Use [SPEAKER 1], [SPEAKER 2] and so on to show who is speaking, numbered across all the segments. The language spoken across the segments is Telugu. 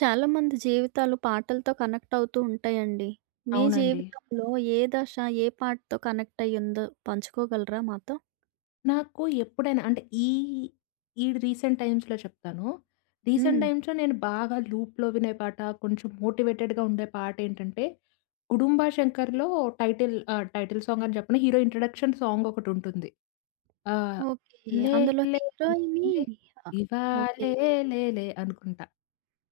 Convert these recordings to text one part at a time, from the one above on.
[SPEAKER 1] చాలామంది జీవితాలు పాటలతో కనెక్ట్ అవుతూ ఉంటాయండి. మీ
[SPEAKER 2] అవునండి.
[SPEAKER 1] జీవితంలో ఏ దశ, ఏ పాటతో కనెక్ట్ అయ్యిందో పంచుకోగలరా మాతో?
[SPEAKER 2] నాకు ఎప్పుడైనా అంటే ఈ, ఈ రీసెంట్ టైమ్స్‌లో చెప్తాను. రీసెంట్
[SPEAKER 1] హ్మ్.
[SPEAKER 2] టైమ్స్‌లో నేను బాగా లూప్‌లో వినే పాట, కొంచెం మోటివేటెడ్‌గా ఉండే పాటేంటంటే, 'గుడుంబా శంకర్‌లో' టైటిల్ సాంగ్ అని చెప్పను. హీరో ఇంట్రడక్షన్ సాంగ్ ఒకటుంటుంది. ఆహ్,
[SPEAKER 1] ఓకే.
[SPEAKER 2] లే
[SPEAKER 1] అందులో
[SPEAKER 2] లే
[SPEAKER 1] హీరోయిని
[SPEAKER 2] లే
[SPEAKER 1] ఆహ్, ఓకే.
[SPEAKER 2] ఇవాళే
[SPEAKER 1] ఓకే.
[SPEAKER 2] లేలే అనుకుంటా.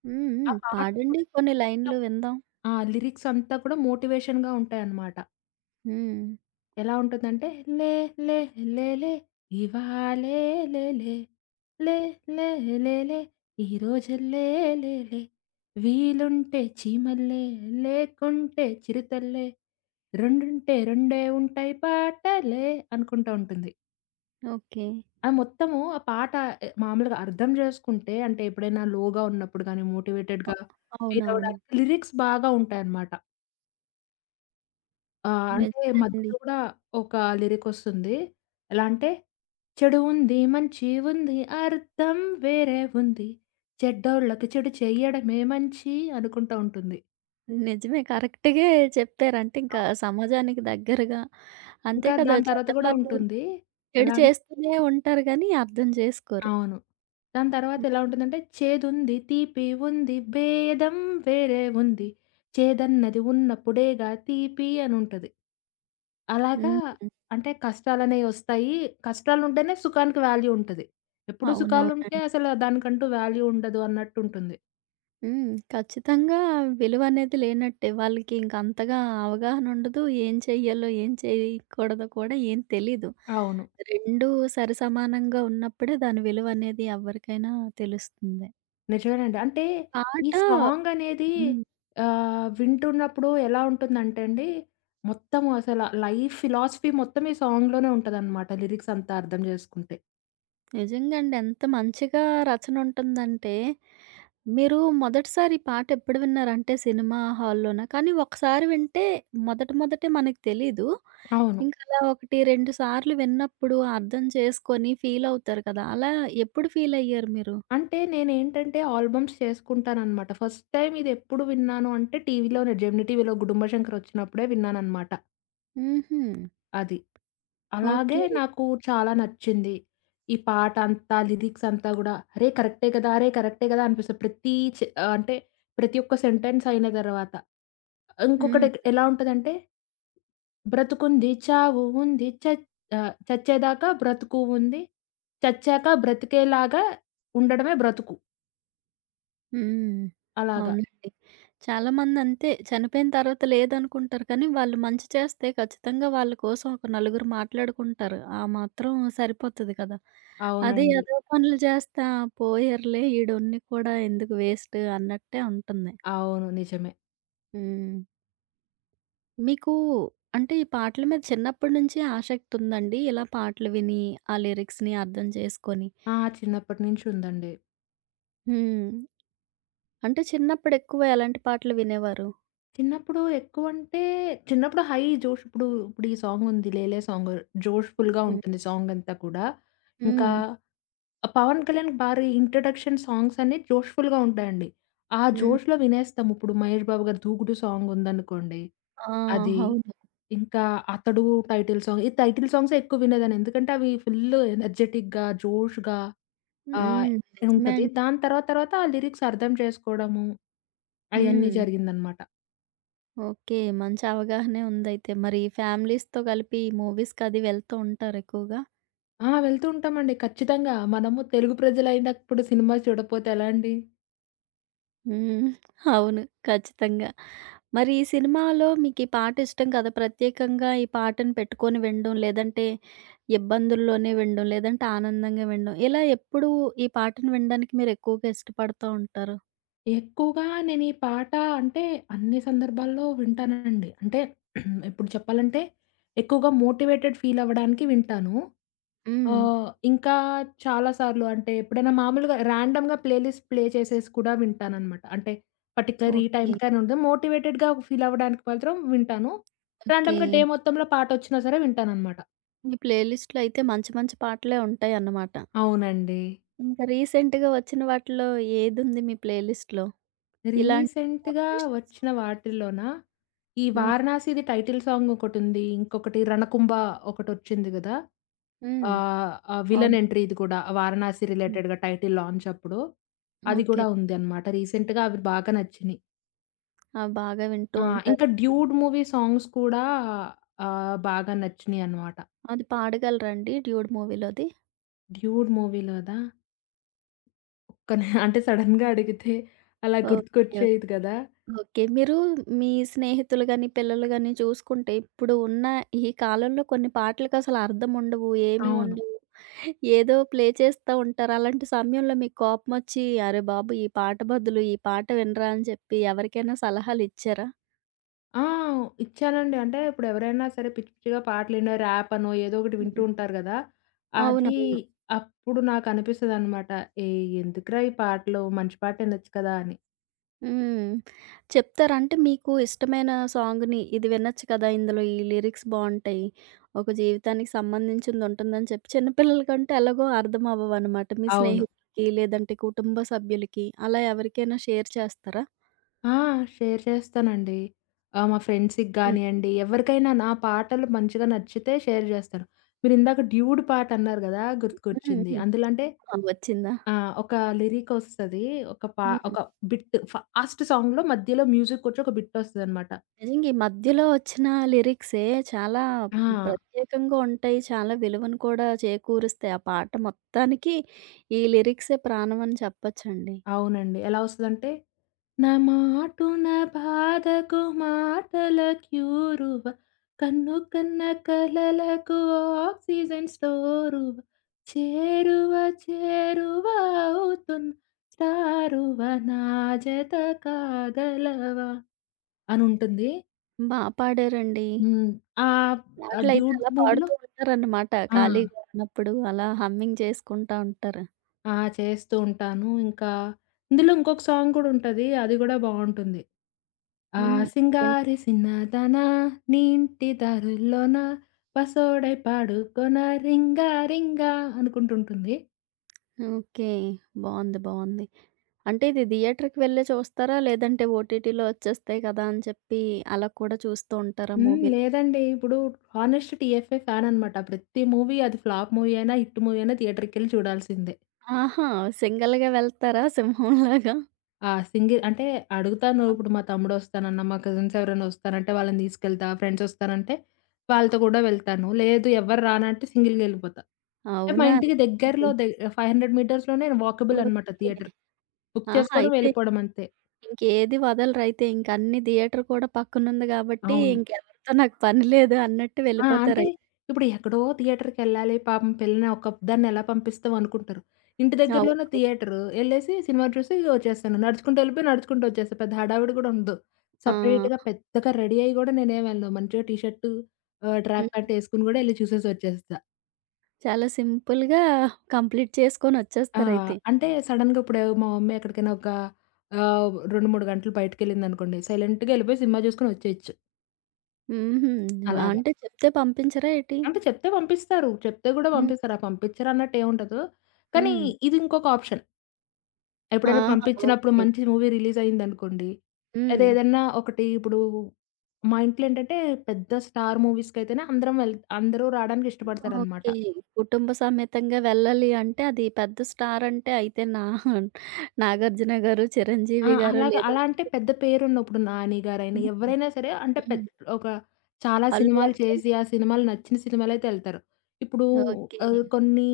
[SPEAKER 1] హ్మ్.
[SPEAKER 2] ఆ
[SPEAKER 1] హ్మ్.
[SPEAKER 2] పాట మొత్తం
[SPEAKER 1] పాడండి కొన్ని లైన్‌లు విందాం.
[SPEAKER 2] ఆ! లిరిక్స్ అంతా కూడా మోటివేషన్‌గా ఉంటాయన్నమాట.
[SPEAKER 1] హ్మ్.
[SPEAKER 2] ఎలా ఉంటుందంటే లే లే లే లే ఇవాళే లే లే లే లే లే లే ఈరోజులే లే లే వీలుంటే చీమల్లే లేకుంటే చిరుతల్లే రెండుంటే రెండే ఉంటాయి పాటలే అనుకుంటా ఉంటుంది.
[SPEAKER 1] ఓకే.
[SPEAKER 2] ఆ మొత్తము ఆ పాట ఎ మామూలుగా అర్థం చేసుకుంటే అంటే ఎప్పుడైనా లోగా ఉన్నప్పుడు గాని, మోటివేటెడ్‌గా ఫీల్
[SPEAKER 1] అవునవును.
[SPEAKER 2] అవ్వడానికి లిరిక్స్ బాగా ఉంటాయన్నమాట.
[SPEAKER 1] నిజమే
[SPEAKER 2] అంటే
[SPEAKER 1] అండి.
[SPEAKER 2] మధ్యలో కూడా ఒక లిరికొస్తుంది. ఎలా అంటే చెడు ఉంది, మంచి ఉంది అర్థం వేరే ఉంది. చెడ్డోళ్ళకి చెడు చెయ్యడమే మంచి అనుకుంటా ఉంటుంది.
[SPEAKER 1] నిజమే. కరెక్ట్‌గే చెప్పారు. అంటే ఇంకా
[SPEAKER 2] అవును.
[SPEAKER 1] సమాజానికి దగ్గరగా. అంతే
[SPEAKER 2] ఇంకా
[SPEAKER 1] కదా!
[SPEAKER 2] దాని తర్వాత కూడా
[SPEAKER 1] చెడ్డవాళ్ళు
[SPEAKER 2] ఉంటుంది.
[SPEAKER 1] చెడు
[SPEAKER 2] ఎలా అం
[SPEAKER 1] చేస్తూనే ఉంటారు గానీ అర్థం చేసుకోరు.
[SPEAKER 2] అవును. దాని తర్వాత
[SPEAKER 1] హ్మ్.
[SPEAKER 2] ఎలా ఉంటుందంటే చేదుంది, తీపి ఉంది, భేదం వేరే ఉంది. చేదన్నది ఉన్నప్పుడేగా తీపి అనుంటది. అలాగా
[SPEAKER 1] హ్మ్.
[SPEAKER 2] అంటే కష్టాలనేవి వస్తాయి. కష్టాలుంటేనే సుఖానికి వాల్యూ ఉంటది. ఎప్పుడు సుఖాలుంటే
[SPEAKER 1] అవునవునండి.
[SPEAKER 2] అసలు దానికంటూ వాల్యూ ఉండదు అన్నట్టుంటుంది.
[SPEAKER 1] ఖచ్చితంగా విలువనేది లేనట్టే. వాళ్ళకి ఇంక అంతగా అవగాహన ఉండదు. ఏం చెయ్యాలో, ఏం చేయకూడదో కూడా ఏం తెలీదు.
[SPEAKER 2] అవును.
[SPEAKER 1] 2 సరిసమానంగా ఉన్నప్పుడే దాని విలువనేది ఎవ్వరికైనా తెలుస్తుంది.
[SPEAKER 2] నిజమేనండి. అంటే ఈ
[SPEAKER 1] పాట
[SPEAKER 2] సాంగనేది
[SPEAKER 1] హ్మ్.
[SPEAKER 2] వింటున్నప్పుడు ఎలా ఉంటుందంటే అండి, మొత్తం అసల లైఫ్ ఫిలాసఫీ మొత్తం ఈ సాంగ్‌లోనే ఉంటదనమాట లిరిక్స్ అంతా అర్థం జేసుకుంటే.
[SPEAKER 1] నిజంగా అండి. ఎంత మంచిగా రచనుంటుందంటే మీరు మొదటిసారి ఈ పాట ఎప్పుడు విన్నారంటే సినిమా హాల్లోనా? కానీ ఒకసారి వింటే మొదటే మనకు తెలీదు.
[SPEAKER 2] అవును.
[SPEAKER 1] ఇంక అలా 1, 2 సార్లు విన్నప్పుడు అర్థం చేసుకొని ఫీల్ అవుతారు కదా! అలా ఎప్పుడు ఫీల్ అయ్యారు మీరు?
[SPEAKER 2] అంటే నేనేంటంటే ఆల్బమ్స్ చేసుకుంటాననమాట. ఫస్ట్ టైమ్ ఇదెప్పుడు విన్నాను అంటే టీవీలోనే జెమినీ టీవీలో గుడుంబ శంకర్ ఒచ్చినప్పుడే విన్నాననమాట.
[SPEAKER 1] హుహు.
[SPEAKER 2] అది. అలాగే
[SPEAKER 1] ఓకే.
[SPEAKER 2] నాకు చాలా నచ్చింది. ఈ పాట అంతా, లిరిక్స్ అంతా గూడా అరే! కరెక్టే గదా! అరే! కరెక్టే గదా! అనిపిస్తది. అంటే ప్రతి ఒక్క సెంటెన్స్ అయిన తర్వాత.
[SPEAKER 1] హ్మ్.
[SPEAKER 2] ఇంకొకటి ఎలా ఉంటదంటే బ్రతుకుంది చావు ఉంది చచ్ ఆహ్, చచ్చేదాకా బ్రతుకు ఉంది. చచ్చాక బ్రతికేలాగా ఉండడమే బ్రతుకు.
[SPEAKER 1] హ్మ్.
[SPEAKER 2] అలాగా.
[SPEAKER 1] అవునండి. చాలా మందంతే. చనిపోయిన తర్వాత లేదనుకుంటారు. కానీ, వాళ్ళు మంచి చేస్తే ఖచ్చితంగా వాళ్ళ కోసం ఒక నలుగురు మాట్లాడుకుంటారు. ఆ మాత్రం సరిపోతది కదా! అదే
[SPEAKER 2] అవునండి.
[SPEAKER 1] ఎదవ పనులు చేస్తా పోయారులే ఈడున్ని కూడా ఎందుకు వేస్ట్ అన్నట్టే ఉంటుంది.
[SPEAKER 2] అవును. నిజమే.
[SPEAKER 1] హ్మ్. మీకు అంటే ఈ పాటల మీద చిన్నప్పటి నుంచి ఆసక్తి ఉందండి. ఇలా పాటలు విని, ఆ లిరిక్స్‌ని అర్థం చేసుకొని.
[SPEAKER 2] ఆ! చిన్నప్పటి నుంచి ఉందండి.
[SPEAKER 1] హ్మ్. అంటే చిన్నప్పుడు ఎక్కువ ఎలాంటి పాటలు వినేవారు?
[SPEAKER 2] చిన్నప్పుడు ఎక్కువంటే, చిన్నప్పుడు హై జోష్ ఇప్పుడు ఈ సాంగుంది 'లేలే' సాంగు. జోష్‌ఫుల్‌గా
[SPEAKER 1] హ్మ్.
[SPEAKER 2] ఉంటుంది సాంగంతా కూడా. ఇంకా
[SPEAKER 1] హ్మ్.
[SPEAKER 2] ఆ పవన్ కళ్యాణ్‌కి భారీ ఇంట్రడక్షన్ సాంగ్స్ అన్నీ జోష్‌ఫుల్‌గా ఉంటాయండి. ఆ
[SPEAKER 1] హ్మ్.
[SPEAKER 2] జోష్‌లో వినేస్తాం. ఇప్పుడు మహేష్ బాబు గారి 'దూకుడు' సాంగుందనుకోండి.
[SPEAKER 1] ఆ!
[SPEAKER 2] అది.
[SPEAKER 1] అవును.
[SPEAKER 2] ఇంకా 'అతడు' టైటిల్ సాంగ్. ఈ టైటిల్ సాంగ్సే ఎక్కువ వినేదాన్ని. ఎందుకంటే అవి ఫుల్లు ఎనర్జెటిక్‌గా, జోష్‌గా ఆహ్,
[SPEAKER 1] నిజమే
[SPEAKER 2] ఉంటది.
[SPEAKER 1] అండి.
[SPEAKER 2] దాని తర్వాత తర్వాత ఆ లిరిక్స్ అర్థం చేసుకోవడము అయన్నీ
[SPEAKER 1] హ్మ్.
[SPEAKER 2] జరిగిందనమాట.
[SPEAKER 1] ఓకే. మంచి అవగాహనే ఉందయితే. మరి ఫ్యామిలీస్‌తో కలిపి మూవీస్‌కది వెళ్తూ ఉంటారా ఎక్కువగా?
[SPEAKER 2] ఆ! వెళ్తూ ఉంటామండి. ఖచ్చితంగా. మనము తెలుగు ప్రజలైనప్పుడు సినిమా చూడపోతే ఎలా అండి?
[SPEAKER 1] హ్మ్. అవును. ఖచ్చితంగా. మరి ఈ సినిమాలో మీకీ పాట ఇష్టం కదా! ప్రత్యేకంగా ఈ పాటను పెట్టుకొని వినడం, లేదంటే ఇబ్బందుల్లోనే వినడం, లేదంటే ఆనందంగా వినడం, ఇలా ఎప్పుడు ఈ పాటను వినడానికి మీరెక్కువగా ఇష్టపడతా ఉంటారు?
[SPEAKER 2] ఎక్కువగా నేను ఈ పాట అంటే అన్ని సందర్భాల్లో వింటానండి. అంటే ఇప్పుడు చెప్పాలంటే ఎక్కువగా మోటివేటెడ్ ఫీల్ అవ్వడానికి వింటాను.
[SPEAKER 1] హ్మ్.
[SPEAKER 2] ఇంకా చాలా సార్లు అంటే ఎప్పుడైనా మామూలుగా ర్యాండమ్‌గా ప్లేలిస్ట్ ప్లే చేసేసి కూడా వింటాననమాట. అంటే పర్టిక్యులర్ ఈ
[SPEAKER 1] ఓకే.
[SPEAKER 2] టైంకని ఉండదు. మోటివేటెడ్‌గా ఫీల్ అవ్వడానికి మాత్రం వింటాను.
[SPEAKER 1] ఓకే.
[SPEAKER 2] ర్యాండమ్‌గా డే మొత్తంలో పాటొచ్చినా సరే వింటాననమాట.
[SPEAKER 1] మీ ప్లే లిస్ట్‌లో అయితే మంచి మంచి పాటలే ఉంటాయన్నమాట.
[SPEAKER 2] అవునండి.
[SPEAKER 1] ఇంకా రీసెంట్‌గా వచ్చిన వాటిలో ఏదుంది మీ ప్లే లిస్ట్‌లో? ఇలాంటి
[SPEAKER 2] రీసెంట్‌గా
[SPEAKER 1] మోటివేషనల్
[SPEAKER 2] వచ్చిన
[SPEAKER 1] సాంగ్
[SPEAKER 2] వాటిల్లోనా, ఈ
[SPEAKER 1] హ్మ్.
[SPEAKER 2] 'వారణాసిది' టైటిల్ సాంగ్ ఒకటుంది. ఇంకొకటి 'రణకుంభ' ఒకటొచ్చింది గదా!
[SPEAKER 1] హ్మ్.
[SPEAKER 2] ఆ విలన్
[SPEAKER 1] అవునండి.
[SPEAKER 2] ఎంట్రీ ఇది కూడా 'వారణాసి'
[SPEAKER 1] హ్మ్.
[SPEAKER 2] రిలేటెడ్‌గా టైటిల్ లాంచ్ అప్పుడు. అది
[SPEAKER 1] ఓకే.
[SPEAKER 2] కూడా ఉంది అన్నమాట. రీసెంట్‌గా అవి బాగా నచ్చినియి.
[SPEAKER 1] ఆ! బాగా వింటూ
[SPEAKER 2] ఆ! ఇంకా
[SPEAKER 1] ఉంటారండి.
[SPEAKER 2] 'డ్యూడ్' మూవీ సాంగ్స్ కూడా బాగా నచ్చినియి అన్నమాట.
[SPEAKER 1] అది పాడగలరా అండి 'డ్యూడ్' మూవీలోది?
[SPEAKER 2] 'డ్యూడ్' మూవీలోదా ఒక్క నే అంటే సడెన్‌గా అడిగితే అలా
[SPEAKER 1] ఓకే. ఓకే.
[SPEAKER 2] గుర్తుకొచ్చేది కదా!
[SPEAKER 1] ఓకే. మీరు మీ స్నేహితులు గాని, పిల్లలు గాని చూసుకుంటే ఇప్పుడు ఉన్న ఈ కాలంలో కొన్ని పాటలకసలు అర్థం ఉండవు. ఏమి
[SPEAKER 2] అవును.
[SPEAKER 1] ఉండవు. ఏదో ప్లే చేస్తా ఉంటారు. అలాంటి సమయంలో మీకు కోపమొచ్చి అరే బాబు! ఈ పాట బదులు ఈ పాట వినరా అని చెప్పి ఎవరికైనా సలహాలిచ్చారా?
[SPEAKER 2] ఆ! ఇచ్చానండి. అంటే ఇప్పుడెవరైనా సరే పిచ్చి పిచ్చిగా పాటలినో, ర్యాపనో ఏదో ఒకటి వింటూ
[SPEAKER 1] హ్మ్.
[SPEAKER 2] ఉంటారు గదా! అది
[SPEAKER 1] అవునవును.
[SPEAKER 2] అప్పుడు నాకనిపిస్తదనమాట. ఏయ్! ఎందుకురా ఈ పాటలు మంచి పాట వినొచ్చు కదా! అని.
[SPEAKER 1] హ్మ్. చెప్తారా? అంటే మీకు ఇష్టమైన సాంగ్‌ని ఇది వినొచ్చు కదా! ఇందులో ఈ లిరిక్స్ బావుంటాయి. ఒక జీవితానికి సంబంధించిందుంటుందని చెప్పి చిన్న పిల్లలకంటే ఎలాగో అర్థం అవ్వవనమాట. మీ
[SPEAKER 2] అవును.
[SPEAKER 1] స్నేహితులకి లేదంటే కుటుంబ సభ్యులకి అలా ఎవరికైనా షేర్ చేస్తారా?
[SPEAKER 2] ఆ! షేర్ చేస్తానండి. మా ఫ్రెండ్స్‌కి
[SPEAKER 1] హ్మ్.
[SPEAKER 2] గానియండి, ఎవరికైనా నా పాటలు మంచిగా నచ్చితే షేర్ జేస్తాను. మీరిందాక 'డ్యూడ్' పాటన్నారు గదా!
[SPEAKER 1] హ్మ్.
[SPEAKER 2] గుర్తుకొచ్చింది.
[SPEAKER 1] హ్మ్.
[SPEAKER 2] అందులో అంటే
[SPEAKER 1] ఆ! వచ్చిందా?
[SPEAKER 2] ఒక లిరికొస్తది. ఒక
[SPEAKER 1] హ్మ్.
[SPEAKER 2] బిట్ ఫాస్ట్ సాంగ్‌లో మధ్యలో మ్యూజిక్కొచ్చి ఒక బిట్టొస్తదనమాట.
[SPEAKER 1] నిజంగా ఈ మధ్యలో వచ్చిన లిరిక్సే చాలా
[SPEAKER 2] ఆ!
[SPEAKER 1] ప్రత్యేకంగా ఉంటాయి. చాలా విలువను కూడా చేకూరుస్తాయి. ఆ పాట మొత్తానికి ఈ లిరిక్సే ప్రాణం అని చెప్పొచ్చండి.
[SPEAKER 2] అవునండి. ఎలా వస్తదంటే, నా మాటున బాధకు మాటల క్యూరువ, కన్ను కన్న కలలకు ఆక్సిజన్ స్టోరువ, చేరువ చేరువ అవుతున్న స్టారువ నా జత కాగలవా అనుంటుంది.
[SPEAKER 1] బా పాడారండి.
[SPEAKER 2] హ్మ్. ఆహ్, ఆ
[SPEAKER 1] పాటలైతే
[SPEAKER 2] డ్యూడ్
[SPEAKER 1] అలా
[SPEAKER 2] మూవీలో
[SPEAKER 1] పాడుతూ ఉంటారన్నమాట.
[SPEAKER 2] ఆ!
[SPEAKER 1] ఖాళీగా ఉన్నప్పుడు అలా హమ్మింగ్ చేసుకుంటా ఉంటారు.
[SPEAKER 2] ఆ! చేస్తూ ఉంటాను. ఇంకా ఇందులో ఇంకొక సాంగ్ కూడా ఉంటది. అది కూడా బావుంటుంది. ఆ
[SPEAKER 1] హ్మ్. ఎన్
[SPEAKER 2] సింగారి సిన్నదాన నీంటి దారుల్లోన పసోడై పాడుకొన రింగా రింగా అనుకుంటుంటుంది.
[SPEAKER 1] ఓకే. బావుంది. బావుంది. అంటే ఇది థియేటర్‌కి వెళ్ళి చూస్తారా? లేదంటే ఓటీటీలో వచ్చేస్తాయి కదా! అని చెప్పి అలా కూడా చూస్తూ ఉంటారా
[SPEAKER 2] హ్మ్.
[SPEAKER 1] మూవీలు?
[SPEAKER 2] లేదండి. ఇప్పుడు 'హానెస్ట్ టీఎఫ్ఏ' ఫ్యాన్ అనమాట. ప్రతి మూవీ అది ఫ్లాప్ మూవీ అయినా, హిట్ మూవీ అయినా థియేటర్‌కెళ్ళి చూడాల్సిందే.
[SPEAKER 1] ఆహా! సింగిల్‌గా వెళ్తారా సింహంలాగా?
[SPEAKER 2] ఆ! సింగిల్ అంటే అడుగుతాను.
[SPEAKER 1] ఆ!
[SPEAKER 2] ఇప్పుడు మా తమ్ముడొస్తానన్నా, మా కజిన్స్ ఎవరైనా వస్తానంటే వాళ్ళని తీసుకెళ్తా. ఫ్రెండ్స్ వస్తానంటే వాళ్ళతో కూడా వెళ్తాను. లేదు ఎవరు రానంటే సింగిల్‌గా ఎళ్ళిపోతా. అంటే మా
[SPEAKER 1] అవునా!
[SPEAKER 2] ఇంటికి దగ్గరలో
[SPEAKER 1] ఇది
[SPEAKER 2] 500 మీటర్స్‌లోనే వాకబుల్ అనమాట
[SPEAKER 1] ఓకే.
[SPEAKER 2] థియేటర్. బుక్
[SPEAKER 1] ఆహా!
[SPEAKER 2] చేసుకోవడం,
[SPEAKER 1] అయితే
[SPEAKER 2] వెళ్ళిపోవడం అంతే.
[SPEAKER 1] ఇంకేది వదలరైతే. ఇంక అన్ని థియేటర్ కూడా పక్కనుంది కాబట్టి
[SPEAKER 2] అవును.
[SPEAKER 1] ఇంకెవరితో నాకు పని లేదు అన్నట్టు
[SPEAKER 2] ఆ! అంటే
[SPEAKER 1] వెళ్ళిపోతారయితే.
[SPEAKER 2] ఇప్పుడు ఎక్కడో థియేటర్‌కెళ్ళాలి. పాపం పిల్లని ఒక్కదాన్ని ఎలా పంపిస్తాం అనుకుంటారు. ఇంటి దగ్గరలోనే
[SPEAKER 1] అవునవును.
[SPEAKER 2] థియేటరు. ఎళ్ళేసి సినిమా చూసి వచ్చేస్తాను. నడుచుకుంటూ ఎళ్ళిపోయి నడుచుకుంటూ వచ్చేస్తా. పెద్ద హడావిడి కూడా ఉండదు.
[SPEAKER 1] ఆ!
[SPEAKER 2] సెపరేట్‌గా పెద్దగా రెడీ అయ్యి కూడా నేనేమి వెళ్ళను. మంచిగా టీ షర్టు ట్రాక్ ప్యాంట్ ఎసుకొని కూడా ఎళ్లి చూసేసి వచ్చేస్తా.
[SPEAKER 1] చాలా సింపుల్‌గా కంప్లీట్
[SPEAKER 2] ఆ!
[SPEAKER 1] చేసుకొనొచ్చేస్తారైతే.
[SPEAKER 2] అంటే సడెన్‌గా ఇప్పుడు మా మమ్మీ ఎక్కడికైనా ఒక 2, 3 గంటలు బయటికెళ్ళిందనుకోండి. సైలెంట్‌గా ఎళ్ళిపోయి సినిమా చూసుకొని వచ్చేయొచ్చు.
[SPEAKER 1] హుహు.
[SPEAKER 2] అలాగ.
[SPEAKER 1] అంటే చెప్తే పంపించరా ఏటి?
[SPEAKER 2] అంటే చెప్తే పంపిస్తారు. చెప్తే గూడా
[SPEAKER 1] హ్మ్.
[SPEAKER 2] పంపిస్తారు. ఆ పంపించరన్నట్టు ఏముండదు. కానీ
[SPEAKER 1] హ్మ్.
[SPEAKER 2] ఇది ఇంకొక ఆప్షన్. ఎప్పుడైనా
[SPEAKER 1] ఆహా!
[SPEAKER 2] పంపించినప్పుడు
[SPEAKER 1] ఓకే.
[SPEAKER 2] మంచి మూవీ రిలీజ్ అయిందనుకోండి. లేదా
[SPEAKER 1] హ్మ్.
[SPEAKER 2] ఏదన్నా ఒకటి ఇప్పుడు మా ఇంట్లో ఏంటంటే పెద్ద స్టార్ మూవీస్‌కైతేనే అందరం వెళ్ అందరూ రాడానికి ఇష్టపడతారనమాట.
[SPEAKER 1] ఓకే. కుటుంబ సమేతంగా వెళ్ళాలి అంటే అది పెద్ద స్టార్ అంటే అయితే నా 'నాగార్జున' గారు,
[SPEAKER 2] ఆ!
[SPEAKER 1] 'చిరంజీవి' గారు
[SPEAKER 2] అలాగా. అలా
[SPEAKER 1] లేదంటే
[SPEAKER 2] అంటే పెద్ద పేరున్న ఇప్పుడు 'నాని' గారైనా
[SPEAKER 1] హ్మ్.
[SPEAKER 2] ఎవరైనా సరే అంటే
[SPEAKER 1] హ్మ్.
[SPEAKER 2] ఒక చాలా
[SPEAKER 1] 'అల్లు
[SPEAKER 2] సినిమాలు
[SPEAKER 1] అర్జున్'.
[SPEAKER 2] చేసి, ఆ సినిమాలు నచ్చిన సినిమాలైతే ఎళ్తారు. ఇప్పుడు
[SPEAKER 1] ఓకే.
[SPEAKER 2] కొన్ని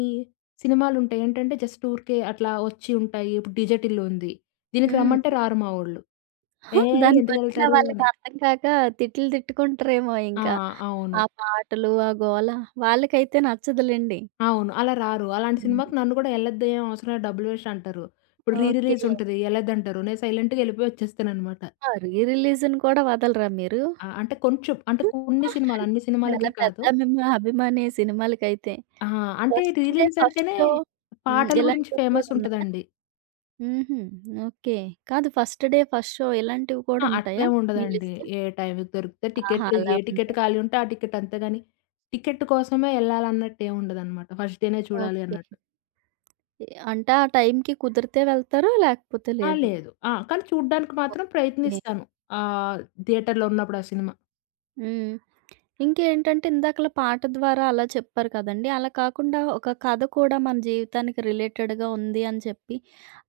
[SPEAKER 2] సినిమాలుంటాయి. ఏంటంటే జస్ట్ ఊరికే అట్లా వచ్చి ఉంటాయి. ఇప్పుడు 'డీజె టిల్లు' ఉంది. దీనికి
[SPEAKER 1] హ్మ్.
[SPEAKER 2] రమ్మంటే రారు మా వోళ్ళు.
[SPEAKER 1] హా!
[SPEAKER 2] "ఏయ్!
[SPEAKER 1] దానికొచ్చిన
[SPEAKER 2] ఎందుకెళ్తారు"
[SPEAKER 1] వాళ్ళకి
[SPEAKER 2] అని.
[SPEAKER 1] అర్థం కాక తిట్లు తిట్టుకుంటారేమో
[SPEAKER 2] ఆ!
[SPEAKER 1] ఇంకా.
[SPEAKER 2] అవును.
[SPEAKER 1] ఆ పాటలు, ఆ గోల వాళ్ళకైతే నచ్చదులెండి.
[SPEAKER 2] అవును. అలా రారు. అలాంటి సినిమాకి నన్ను కూడా "ఎళ్ళొద్దు ఏం అవసరం లేదు డబ్బులు వేస్ట్" అంటారు. ఇప్పుడు రీ
[SPEAKER 1] ఓకే.
[SPEAKER 2] రిలీజ్ ఉంటది. ఎళ్ళొద్దంటారు. నేను సైలెంట్‌గా ఎళ్ళిపోయి వచ్చేస్తాననమాట.
[SPEAKER 1] ఆ! రీ రిలీజ్‌ని కూడా వదలరా మీరు?
[SPEAKER 2] ఆ! అంటే కొంచెం అంటే కొన్ని సినిమాలు అన్ని సినిమాలకి
[SPEAKER 1] చాలా పెద్ద
[SPEAKER 2] కాదు.
[SPEAKER 1] అభిమాని సినిమాలకైతే.
[SPEAKER 2] ఆ! అంటే రీ
[SPEAKER 1] ఫస్ట్ డే,
[SPEAKER 2] రిలీజ్
[SPEAKER 1] ఫస్ట్
[SPEAKER 2] అంటేనే
[SPEAKER 1] షో
[SPEAKER 2] పాటల గురించి
[SPEAKER 1] ఇలాంటివి కూడా
[SPEAKER 2] ఫేమస్
[SPEAKER 1] ఉన్నాయా?
[SPEAKER 2] ఉంటదండి.
[SPEAKER 1] హుహు. ఓకే. కాదు ఫస్ట్ డే, ఫస్ట్ షో ఇలాంటివి కూడా
[SPEAKER 2] ఆ!
[SPEAKER 1] ఉంటాయా
[SPEAKER 2] అట్లేమి
[SPEAKER 1] మీ
[SPEAKER 2] ఉండదండి.
[SPEAKER 1] లిస్ట్‌లో?
[SPEAKER 2] ఏ టైంకి దొరికితే
[SPEAKER 1] ఆహా!
[SPEAKER 2] టికెట్‌లు
[SPEAKER 1] అలా
[SPEAKER 2] ఏ టికెట్
[SPEAKER 1] ఉందా?
[SPEAKER 2] ఖాళీ ఉంటే ఆ టికెట్ అంతే గాని, టికెట్ కోసమే ఎళ్ళాలన్నట్టు ఏమి ఉండదనమాట. ఫస్ట్ డేనే చూడాలి
[SPEAKER 1] ఓకే.
[SPEAKER 2] అన్నట్టు.
[SPEAKER 1] అంటే ఆ టైంకి కుదిరితే వెళ్తారు లేకపోతే
[SPEAKER 2] ఆ!
[SPEAKER 1] లేదు.
[SPEAKER 2] లేదు. ఆ! కానీ చూడ్డానికి మాత్రం
[SPEAKER 1] ఓకే.
[SPEAKER 2] ప్రయత్నిస్తాను. ఆహ్, థియేటర్‌లో ఉన్నప్పుడు ఆ సినిమా.
[SPEAKER 1] హ్మ్. ఇంకేంటంటే ఇందాకల పాట ద్వారా అలా చెప్పారు కదండీ. అలా కాకుండా ఒక కథ కూడా మన జీవితానికి రిలేటెడ్‌గా ఉంది అని చెప్పి,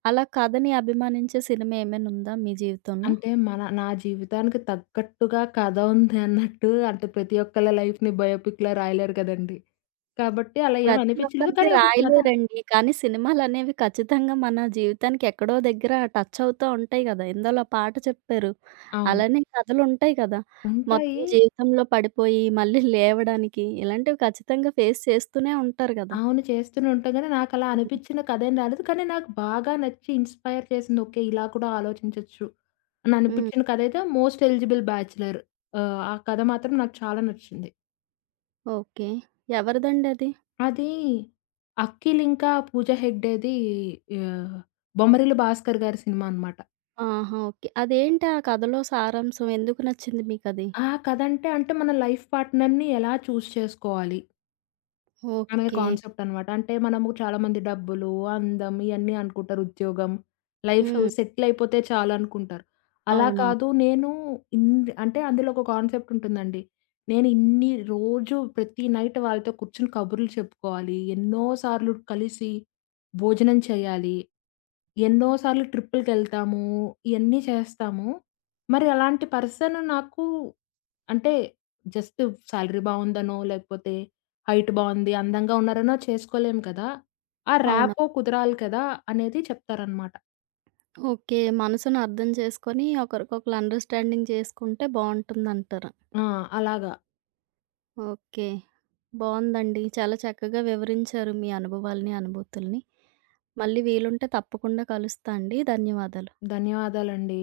[SPEAKER 1] అలా కథని అభిమానించే సినిమా ఏమైనా ఉందా మీ జీవితంలో?
[SPEAKER 2] అంటే నా జీవితానికి తగ్గట్టుగా కథ ఉంది అన్నట్టు అంటే ప్రతి ఒక్కళ్ళ లైఫ్‌ని బయోపిక్‌లా రాయలేరు కదండీ. కాబట్టి అలా ఏమి
[SPEAKER 1] ప్రతి
[SPEAKER 2] అనిపించలేదు.
[SPEAKER 1] ఒక్కరిది
[SPEAKER 2] కానీ ఒక కథ
[SPEAKER 1] రాయలేరండి. కానీ సినిమాలనేవి ఖచ్చితంగా మన జీవితానికి ఎక్కడో దగ్గర టచ్ అవుతా ఉంటాయి గదా! ఇందులో పాట చెప్పారు.
[SPEAKER 2] అవును.
[SPEAKER 1] అలానే కథలుంటాయి కదా!
[SPEAKER 2] ఉంటాయి.
[SPEAKER 1] మొత్తం జీవితంలో పడిపోయి మళ్ళీ లేవడానికి ఇలాంటివి ఖచ్చితంగా ఫేస్ చేస్తూనే ఉంటారు గదా!
[SPEAKER 2] అవును. చేస్తూనే ఉంటాం గానీ, నాకలా
[SPEAKER 1] హ్మ్.
[SPEAKER 2] అనిపిచ్చిన కథేం రాలేదు. కానీ, నాకు బాగా నచ్చి ఇన్‌స్పైర్ చేసింది. ఓకే. ఇలా కూడా ఆలోచించొచ్చు అని
[SPEAKER 1] హ్మ్.
[SPEAKER 2] అనిపిచ్చిన కథయితే 'మోస్ట్ ఎలిజిబుల్ బ్యాచ్‌లర్.' ఆ కథ మాత్రం నాకు చాలా నచ్చింది.
[SPEAKER 1] ఓకే. ఎవరిదండది?
[SPEAKER 2] అది అఖిల్ ఇంకా పూజ హెగ్డేది ఆహ్, 'బొమ్మరిల్లు భాస్కర్' గారి సినిమా అనమాట.
[SPEAKER 1] ఆహా! ఓకే. అదేంటి ఆ కథలో సారాంశం? ఎందుకు నచ్చింది మీకది?
[SPEAKER 2] ఆ కథంటే, అంటే అంటే మన లైఫ్ పార్ట్నర్‌ని ఎలా చూజ్ చేసుకోవాలి? ఆమె
[SPEAKER 1] ఓకే.
[SPEAKER 2] కాన్సెప్ట్ అనమాట. అంటే మనము చాలామంది డబ్బులు, అందం ఇయన్నీ అనుకుంటారు. ఉద్యోగం, లైఫ్
[SPEAKER 1] హ్మ్.
[SPEAKER 2] సెటిల్ అయిపోతే చాలనుకుంటారు. అలా
[SPEAKER 1] అవునవును.
[SPEAKER 2] కాదు నేను అంటే అందులో ఒక కాన్సెప్ట్ ఉంటుందండి. నేను ఇన్ని రోజు ప్రతి నైట్ వాళ్ళతో కూర్చొని కబుర్లు చెప్పుకోవాలి. ఎన్నో సార్లు కలిసి భోజనం చేయాలి. ఎన్నో సార్లు ట్రిప్పులకెళ్తాము. ఇయన్నీ చేస్తాము. మరి అలాంటి పర్సన్ నాకు అంటే జస్ట్ సాలరీ బావుందనో లేకపోతే హైట్ బావుంది, అందంగా ఉన్నారనో చేసుకోలేం కదా! ఆ
[SPEAKER 1] అవునా?
[SPEAKER 2] ర్యాపో కుదరాలి కదా! అనేది చెప్తారనమాట.
[SPEAKER 1] ఓకే. మనసుని అర్థం చేసుకొని ఒకరికొకళ్ళు అండర్‌స్టాండింగ్ చేసుకుంటే బావుంటుందంటారు.
[SPEAKER 2] ఆ! అలాగా.
[SPEAKER 1] ఓకే. బావుందండి. చాలా చక్కగా వివరించారు మీ అనుభవాల్ని, అనుభూతుల్ని. మళ్ళీ వీలుంటే తప్పకుండా కలుస్తా అండి. ధన్యవాదాలు.
[SPEAKER 2] ధన్యవాదాలండి.